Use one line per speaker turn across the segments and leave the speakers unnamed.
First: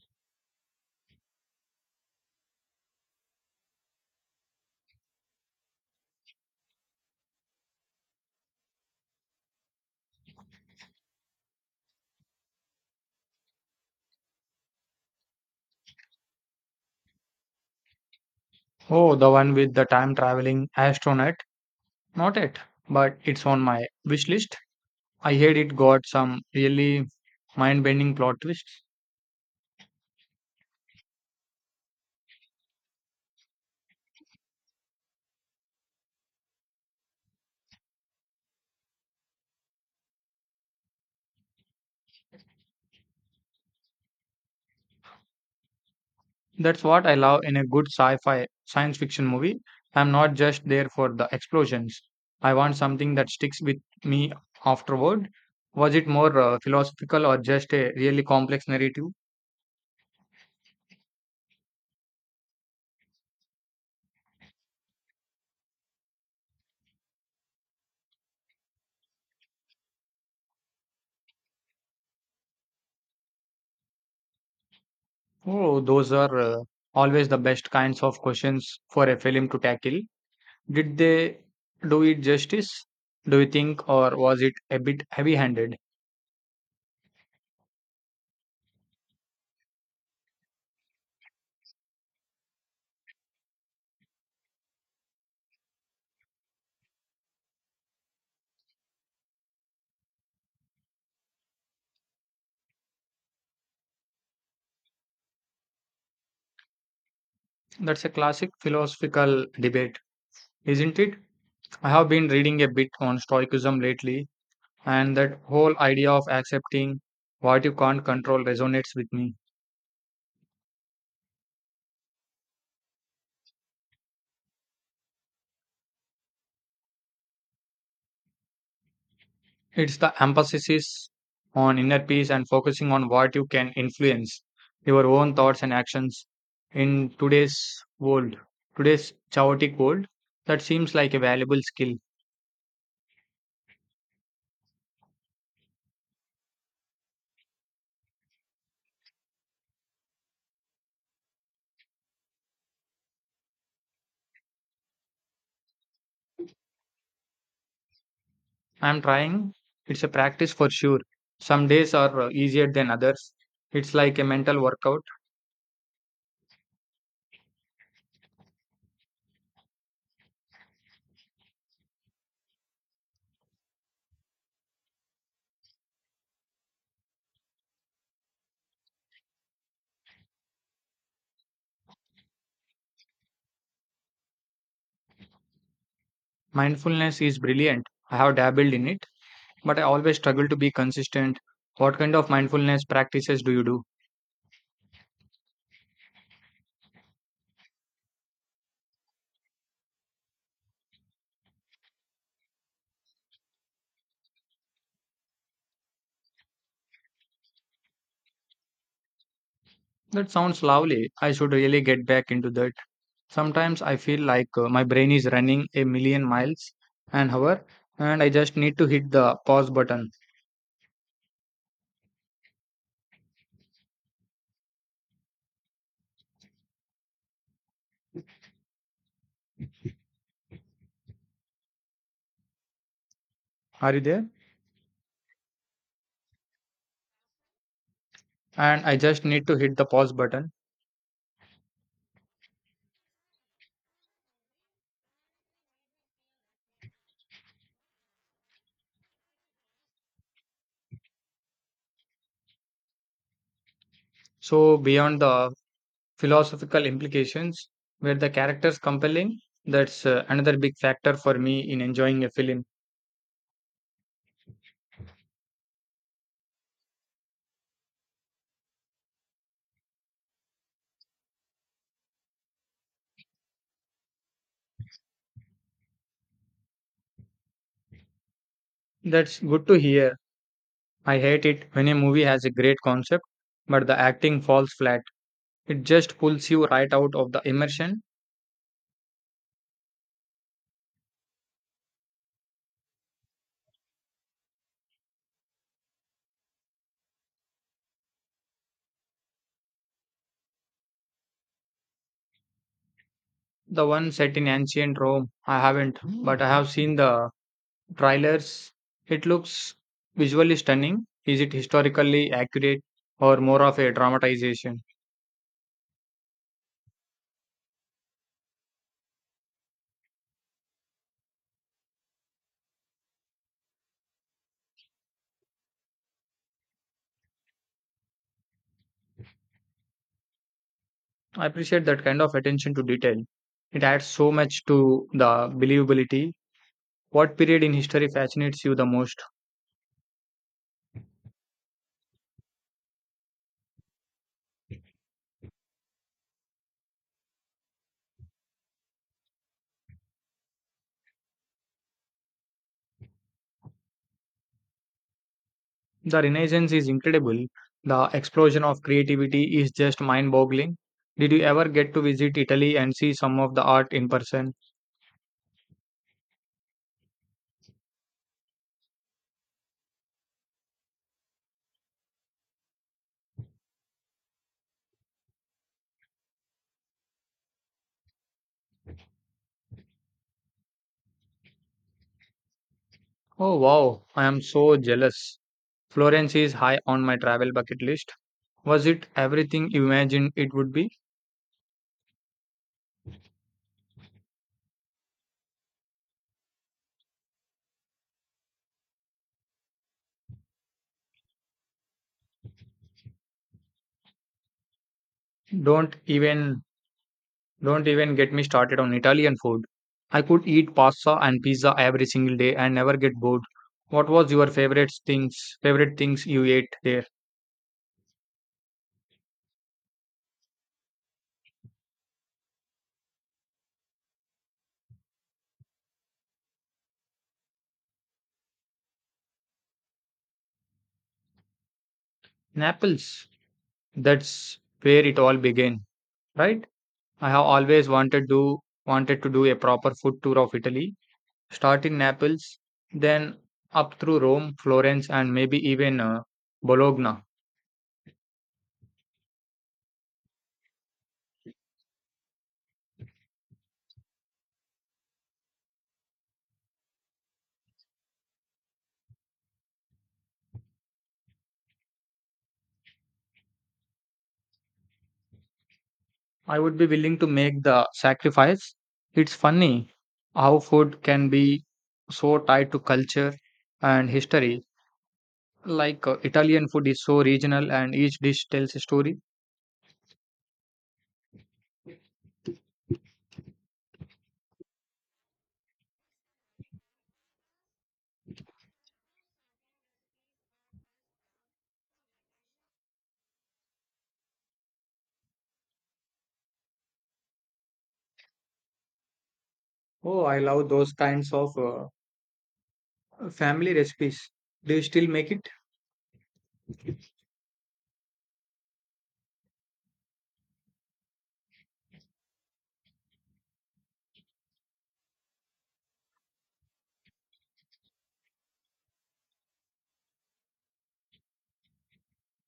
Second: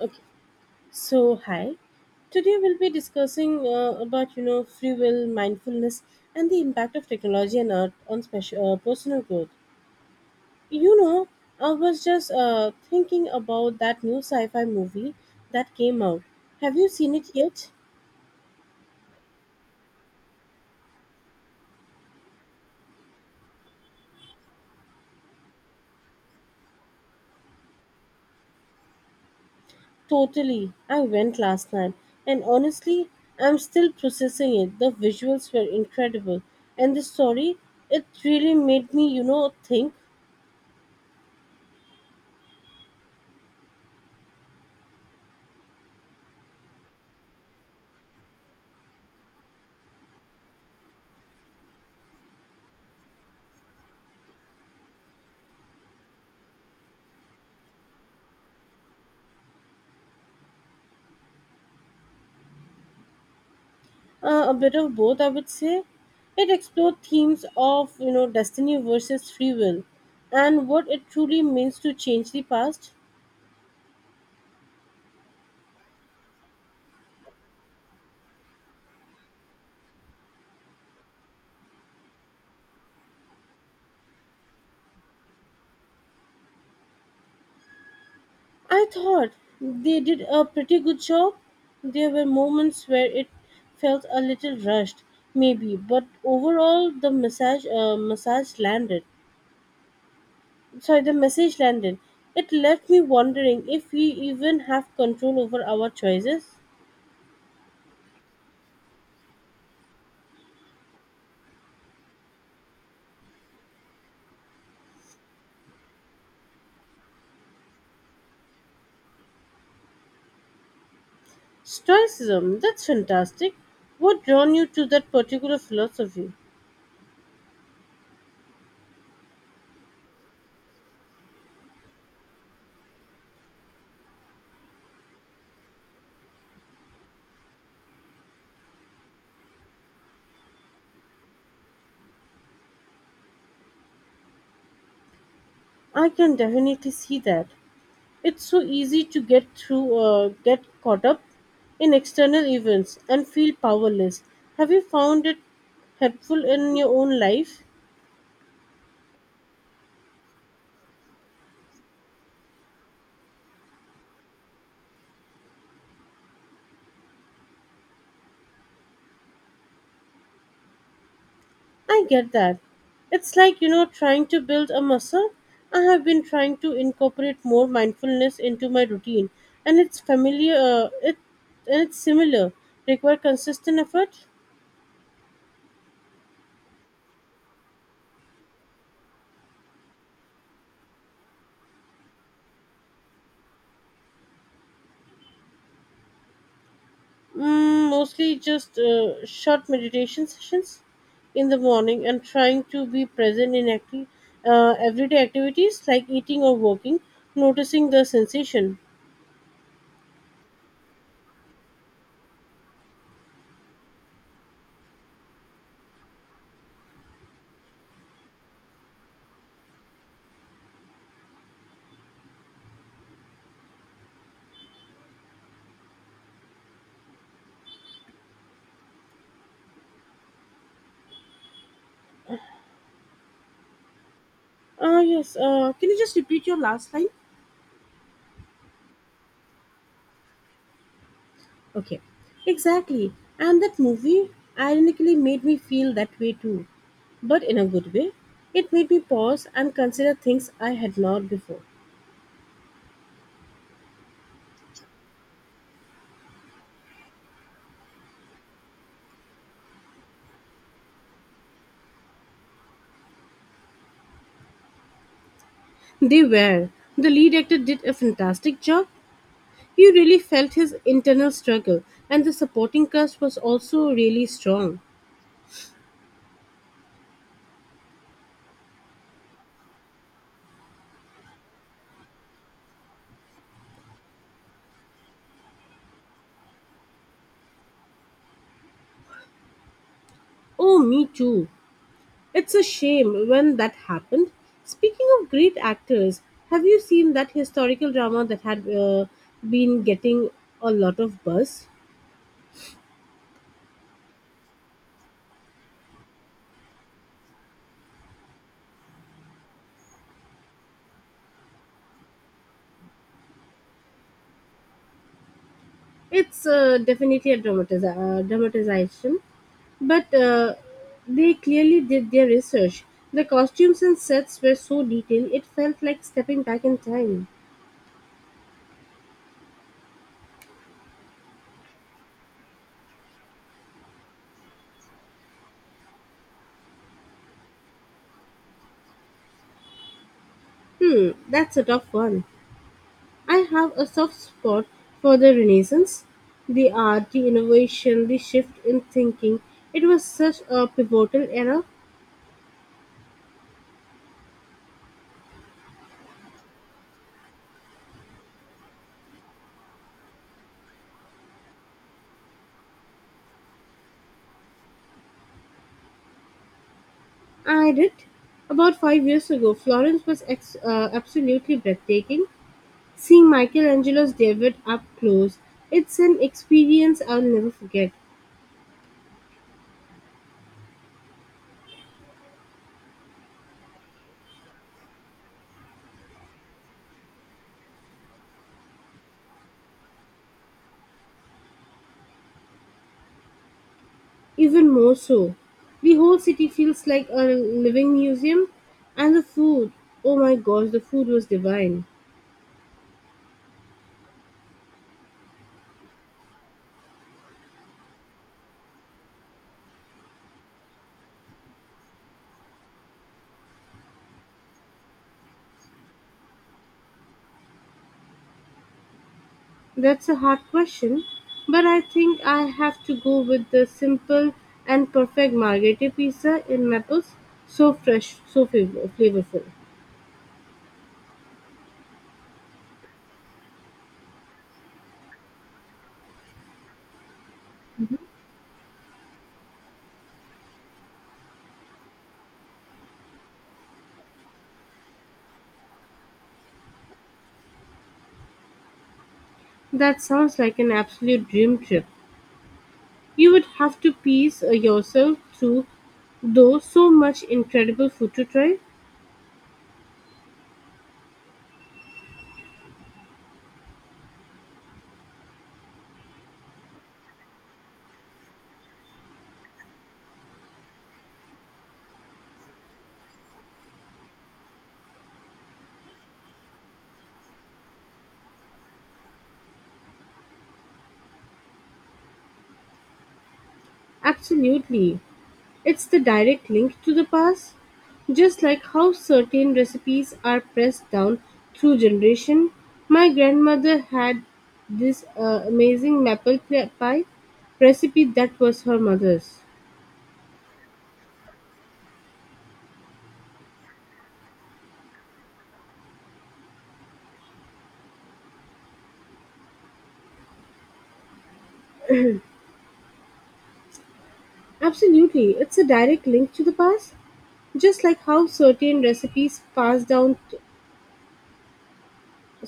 Okay, so hi. Today we'll be discussing about free will, mindfulness, and the impact of technology and art on special personal growth. You know, I was just thinking about that new sci-fi movie that came out. Have you seen it yet?
Oh, the one with the time traveling astronaut. Not it, but it's on my wish list. I heard it got some really mind bending plot twists.
Totally. I went last night, and honestly, I'm still processing it. The visuals were incredible, and the story it really made me think.
That's what I love in a good sci fi science fiction movie. I'm not just there for the explosions. I want something that sticks with me afterward. Was it more philosophical or just a really complex narrative?
A bit of both, I would say. It explored themes of destiny versus free will, and what it truly means to change the past.
Oh, those are always the best kinds of questions for a film to tackle. Did they do it justice, do you think, or was it a bit heavy handed?
I thought they did a pretty good job. There were moments where it felt a little rushed, maybe, but overall the message landed. Sorry, the message landed. It left me wondering if we even have control over our choices.
That's a classic philosophical debate, isn't it? I have been reading a bit on Stoicism lately, and that whole idea of accepting what you can't control resonates with me.
Stoicism, that's fantastic. What drawn you to that particular philosophy?
It's the emphasis on inner peace and focusing on what you can influence, your own thoughts and actions in today's world, today's chaotic world. That seems like a valuable skill.
I can definitely see that. It's so easy to get caught up in external events and feel powerless. Have you found it helpful in your own life?
I'm trying. It's a practice for sure. Some days are easier than others. It's like a mental workout.
I get that. It's like, trying to build a muscle. I have been trying to incorporate more mindfulness into my routine, and it's similar, require consistent effort.
Mindfulness is brilliant. I have dabbled in it, but I always struggle to be consistent. What kind of mindfulness practices do you do?
Mm, mostly just short meditation sessions in the morning and trying to be present in everyday activities like eating or walking, noticing the sensation.
That sounds lovely. I should really get back into that. Sometimes I feel like my brain is running a million miles an hour and I just need to hit the pause button. Are you there?
Ah, yes. Can you just repeat your last line?
And I just need to hit the pause button.
Okay. Exactly. And that movie ironically made me feel that way too, but in a good way. It made me pause and consider things I had not before.
So, beyond the philosophical implications. Were the characters compelling? That's another big factor for me in enjoying a film.
They were. The lead actor did a fantastic job. You really felt his internal struggle, and the supporting cast was also really strong.
That's good to hear. I hate it when a movie has a great concept, but the acting falls flat. It just pulls you right out of the immersion.
Oh, me too. It's a shame when that happened. Speaking of great actors, have you seen that historical drama that had been getting a lot of buzz?
The one set in ancient Rome, I haven't, but I have seen the trailers. It looks visually stunning. Is it historically accurate or more of a dramatization?
It's dramatization, but they clearly did their research. The costumes and sets were so detailed, it felt like stepping back in time.
I appreciate that kind of attention to detail. It adds so much to the believability. What period in history fascinates you the most?
Hmm, that's a tough one. I have a soft spot for the Renaissance, the art, the innovation, the shift in thinking. It was such a pivotal era.
The Renaissance is incredible. The explosion of creativity is just mind boggling. Did you ever get to visit Italy and see some of the art in person?
I did. About 5 years ago, Florence was absolutely breathtaking. Seeing Michelangelo's David up close, it's an experience I'll never forget.
Oh wow, I am so jealous. Florence is high on my travel bucket list. Was it everything you imagined it would be?
Even more so, the whole city feels like a living museum, and the food, oh my gosh, the food was divine.
Don't even Don't even get me started on Italian food. I could eat pasta and pizza every single day and never get bored. What was your favorite things you ate there?
That's a hard question, but I think I have to go with the simple and perfect margherita pizza in Naples. So fresh, so flavorful.
Naples. That's where it all began, right? I have always wanted to do a proper food tour of Italy. Start in Naples, then up through Rome, Florence, and maybe even Bologna.
That sounds like an absolute dream trip. You would have to piece yourself through, though, so much incredible food to try.
I would be willing to make the sacrifice. It's funny how food can be so tied to culture and history. Like Italian food is so regional and each dish tells a story.
Absolutely. It's the direct link to the past, just like how certain recipes are passed down through generation. My grandmother had this amazing pie recipe that was her mother's.
Oh, I love those kinds of family recipes. Do you still make it?
Absolutely, it's a direct link to the past, just like how certain recipes passed down,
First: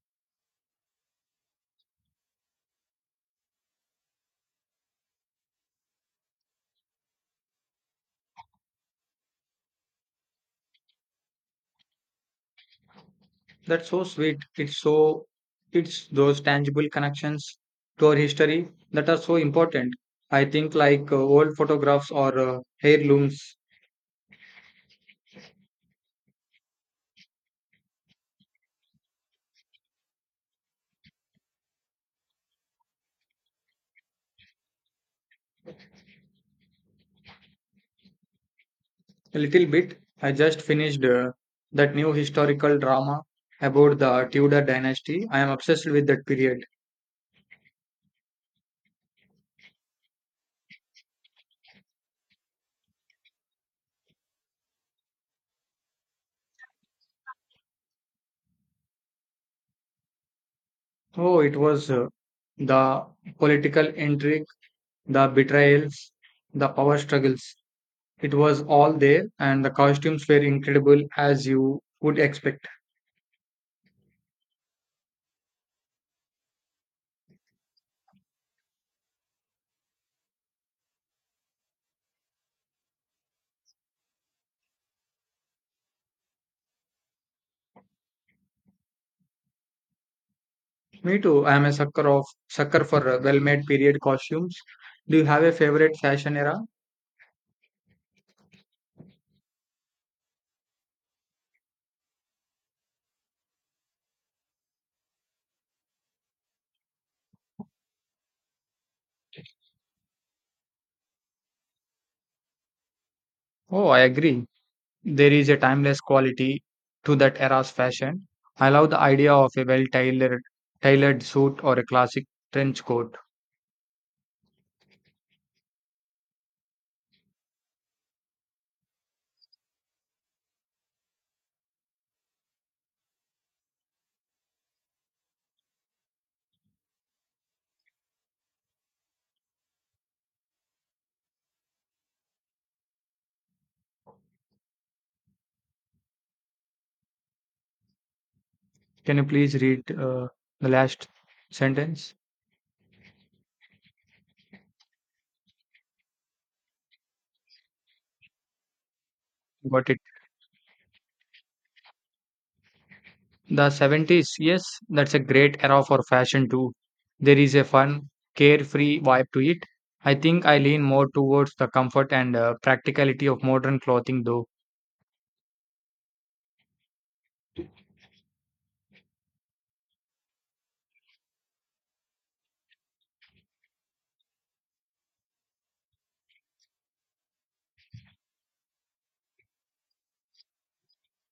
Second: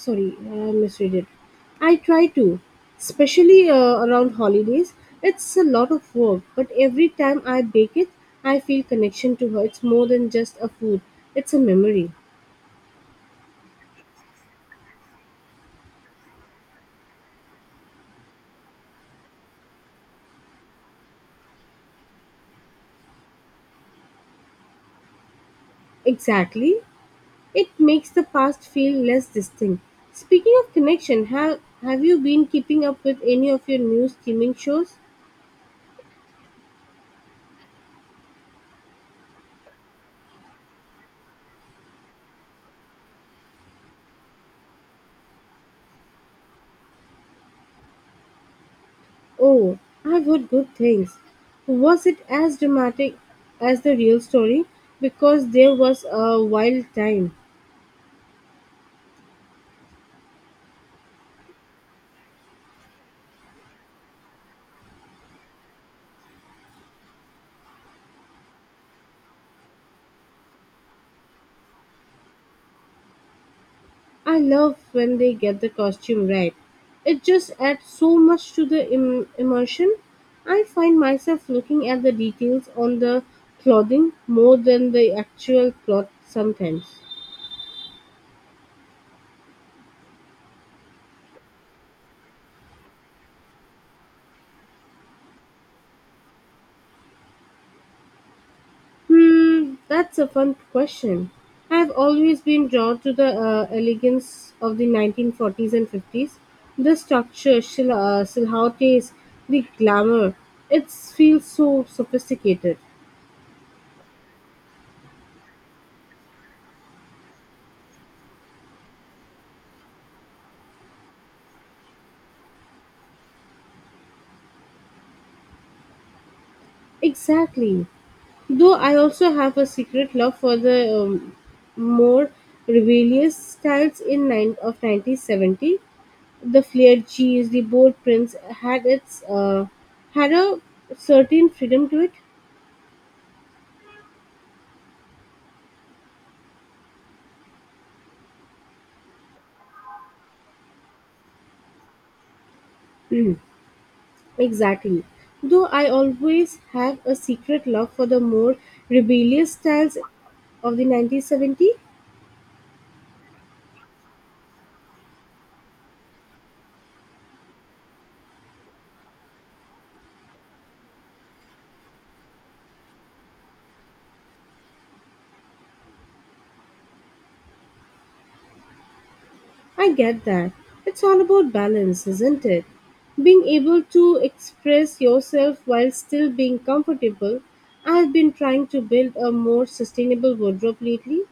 sorry I misread it. I try to, especially around holidays. It's a lot of work, but every time I bake it, I feel connection to her. It's more than just a food, it's a memory.
That's so sweet. It's those tangible connections to our history that are so important. I think like old photographs or heirlooms.
Exactly. It makes the past feel less distant. Speaking of connection, have you been keeping up with any of your new streaming shows?
A little bit. I just finished that new historical drama about the Tudor dynasty. I am obsessed with that period.
Oh, I've heard good things. Was it as dramatic as the real story, because there was a wild time.
Oh, it was the political intrigue, the betrayals, the power struggles. It was all there, and the costumes were incredible as you would expect.
I love when they get the costume right. It just adds so much to the immersion. I find myself looking at the details on the clothing more than the actual plot sometimes.
Me too. I am a sucker for well-made period costumes. Do you have a favorite fashion era?
Hmm, that's a fun question. I've always been drawn to the elegance of the 1940s and 50s. The silhouettes, the glamour. It feels so sophisticated.
Oh, I agree. There is a timeless quality to that era's fashion. I love the idea of a tailored suit or a classic trench coat.
Exactly. Though I also have a secret love for the more rebellious styles in nine of 1970, the flared cheese, the bold prints had a certain freedom to it.
Can you please read the last sentence?
Exactly. Though I always have a secret love for the more rebellious
Got
styles
it.
of the 1970.
The 70s, yes, that's a great era for fashion too. There is a fun, carefree vibe to it. I think I lean more towards the comfort and practicality of modern clothing though.
I get that. It's all about balance, isn't it? Being able to express yourself while still being comfortable. I've been trying to build a more sustainable wardrobe lately.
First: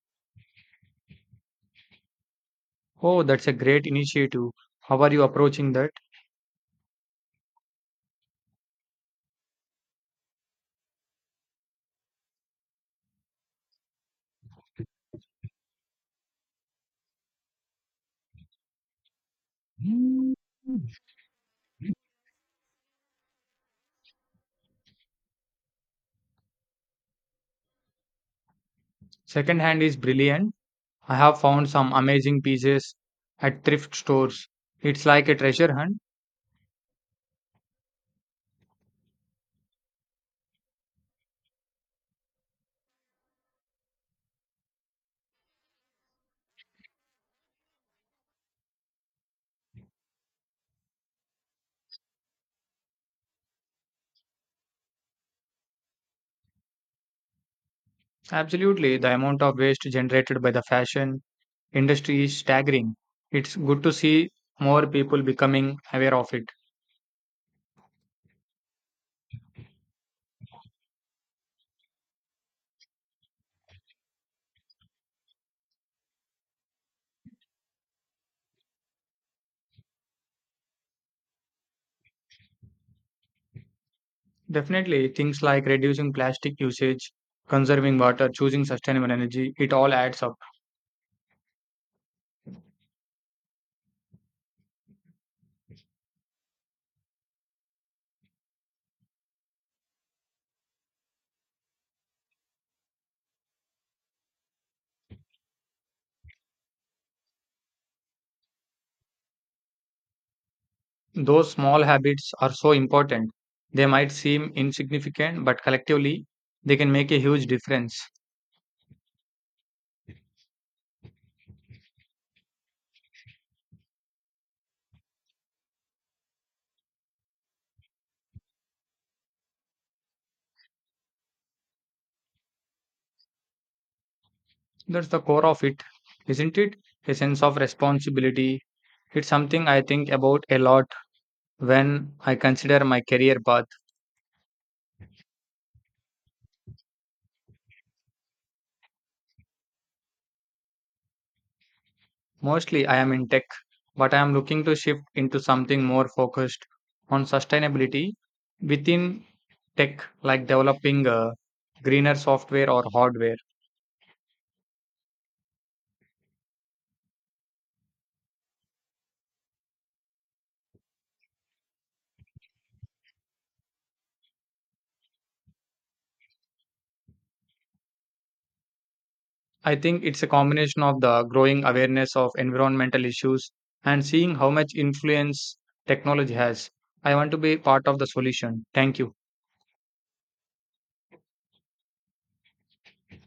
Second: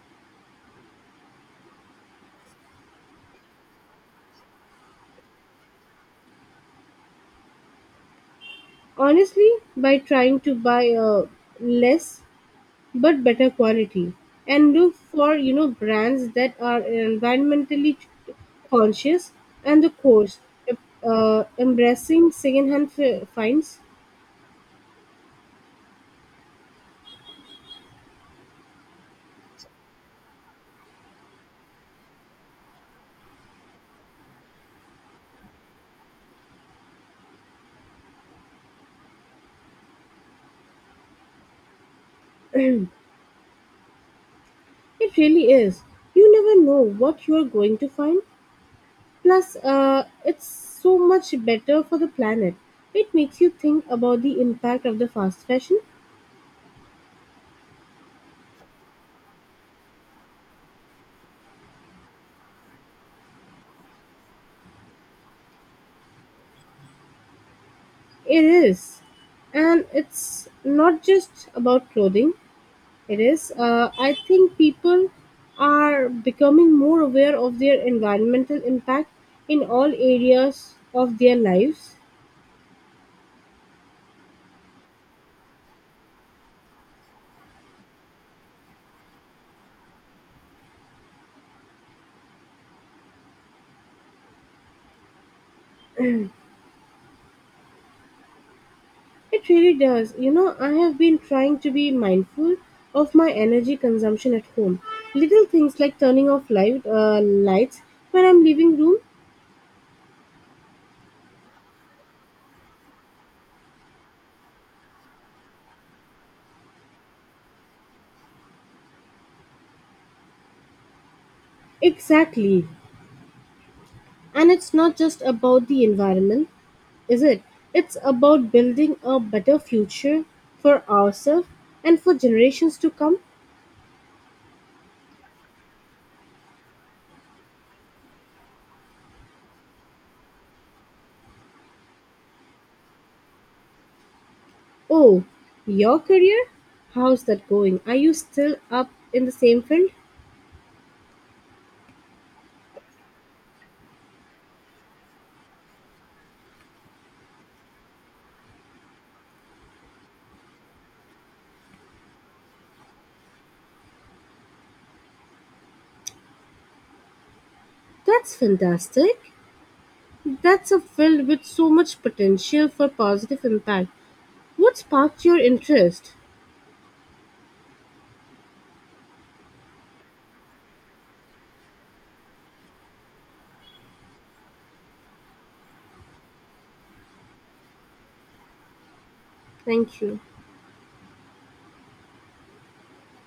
Oh, that's a great initiative. How are you approaching that?
Honestly, by trying to buy less but better quality, and look for, you know, brands that are environmentally conscious, and the course, embracing secondhand finds.
Second hand is brilliant. I have found some amazing pieces at thrift stores. It's like a treasure hunt.
It really is. You never know what you are going to find. Plus, it's so much better for the planet. It makes you think about the impact of the fast fashion.
Absolutely, the amount of waste generated by the fashion industry is staggering. It's good to see more people becoming aware of it.
It is. And it's not just about clothing. It is. I think people are becoming more aware of their environmental impact in all areas of their lives.
Definitely, things like reducing plastic usage, conserving water, choosing sustainable energy, it all adds up.
It really does. You know, I have been trying to be mindful of my energy consumption at home. Little things like turning off lights when I'm leaving room.
Those small habits are so important. They might seem insignificant, but collectively, they can make a huge difference.
Exactly. And it's not just about the environment, is it? It's about building a better future for ourselves and for generations to come.
That's the core of it, isn't it? A sense of responsibility. It's something I think about a lot when I consider my career path.
Oh, your career? How's that going? Are you still up in the same field?
Mostly I am in tech, but I am looking to shift into something more focused on sustainability within tech, like developing greener software or hardware.
That's fantastic. That's a field with so much potential for positive impact. What sparked your interest?
I think it's a combination of the growing awareness of environmental issues and seeing how much influence technology has. I want to be part of the solution. Thank you.
Thank you.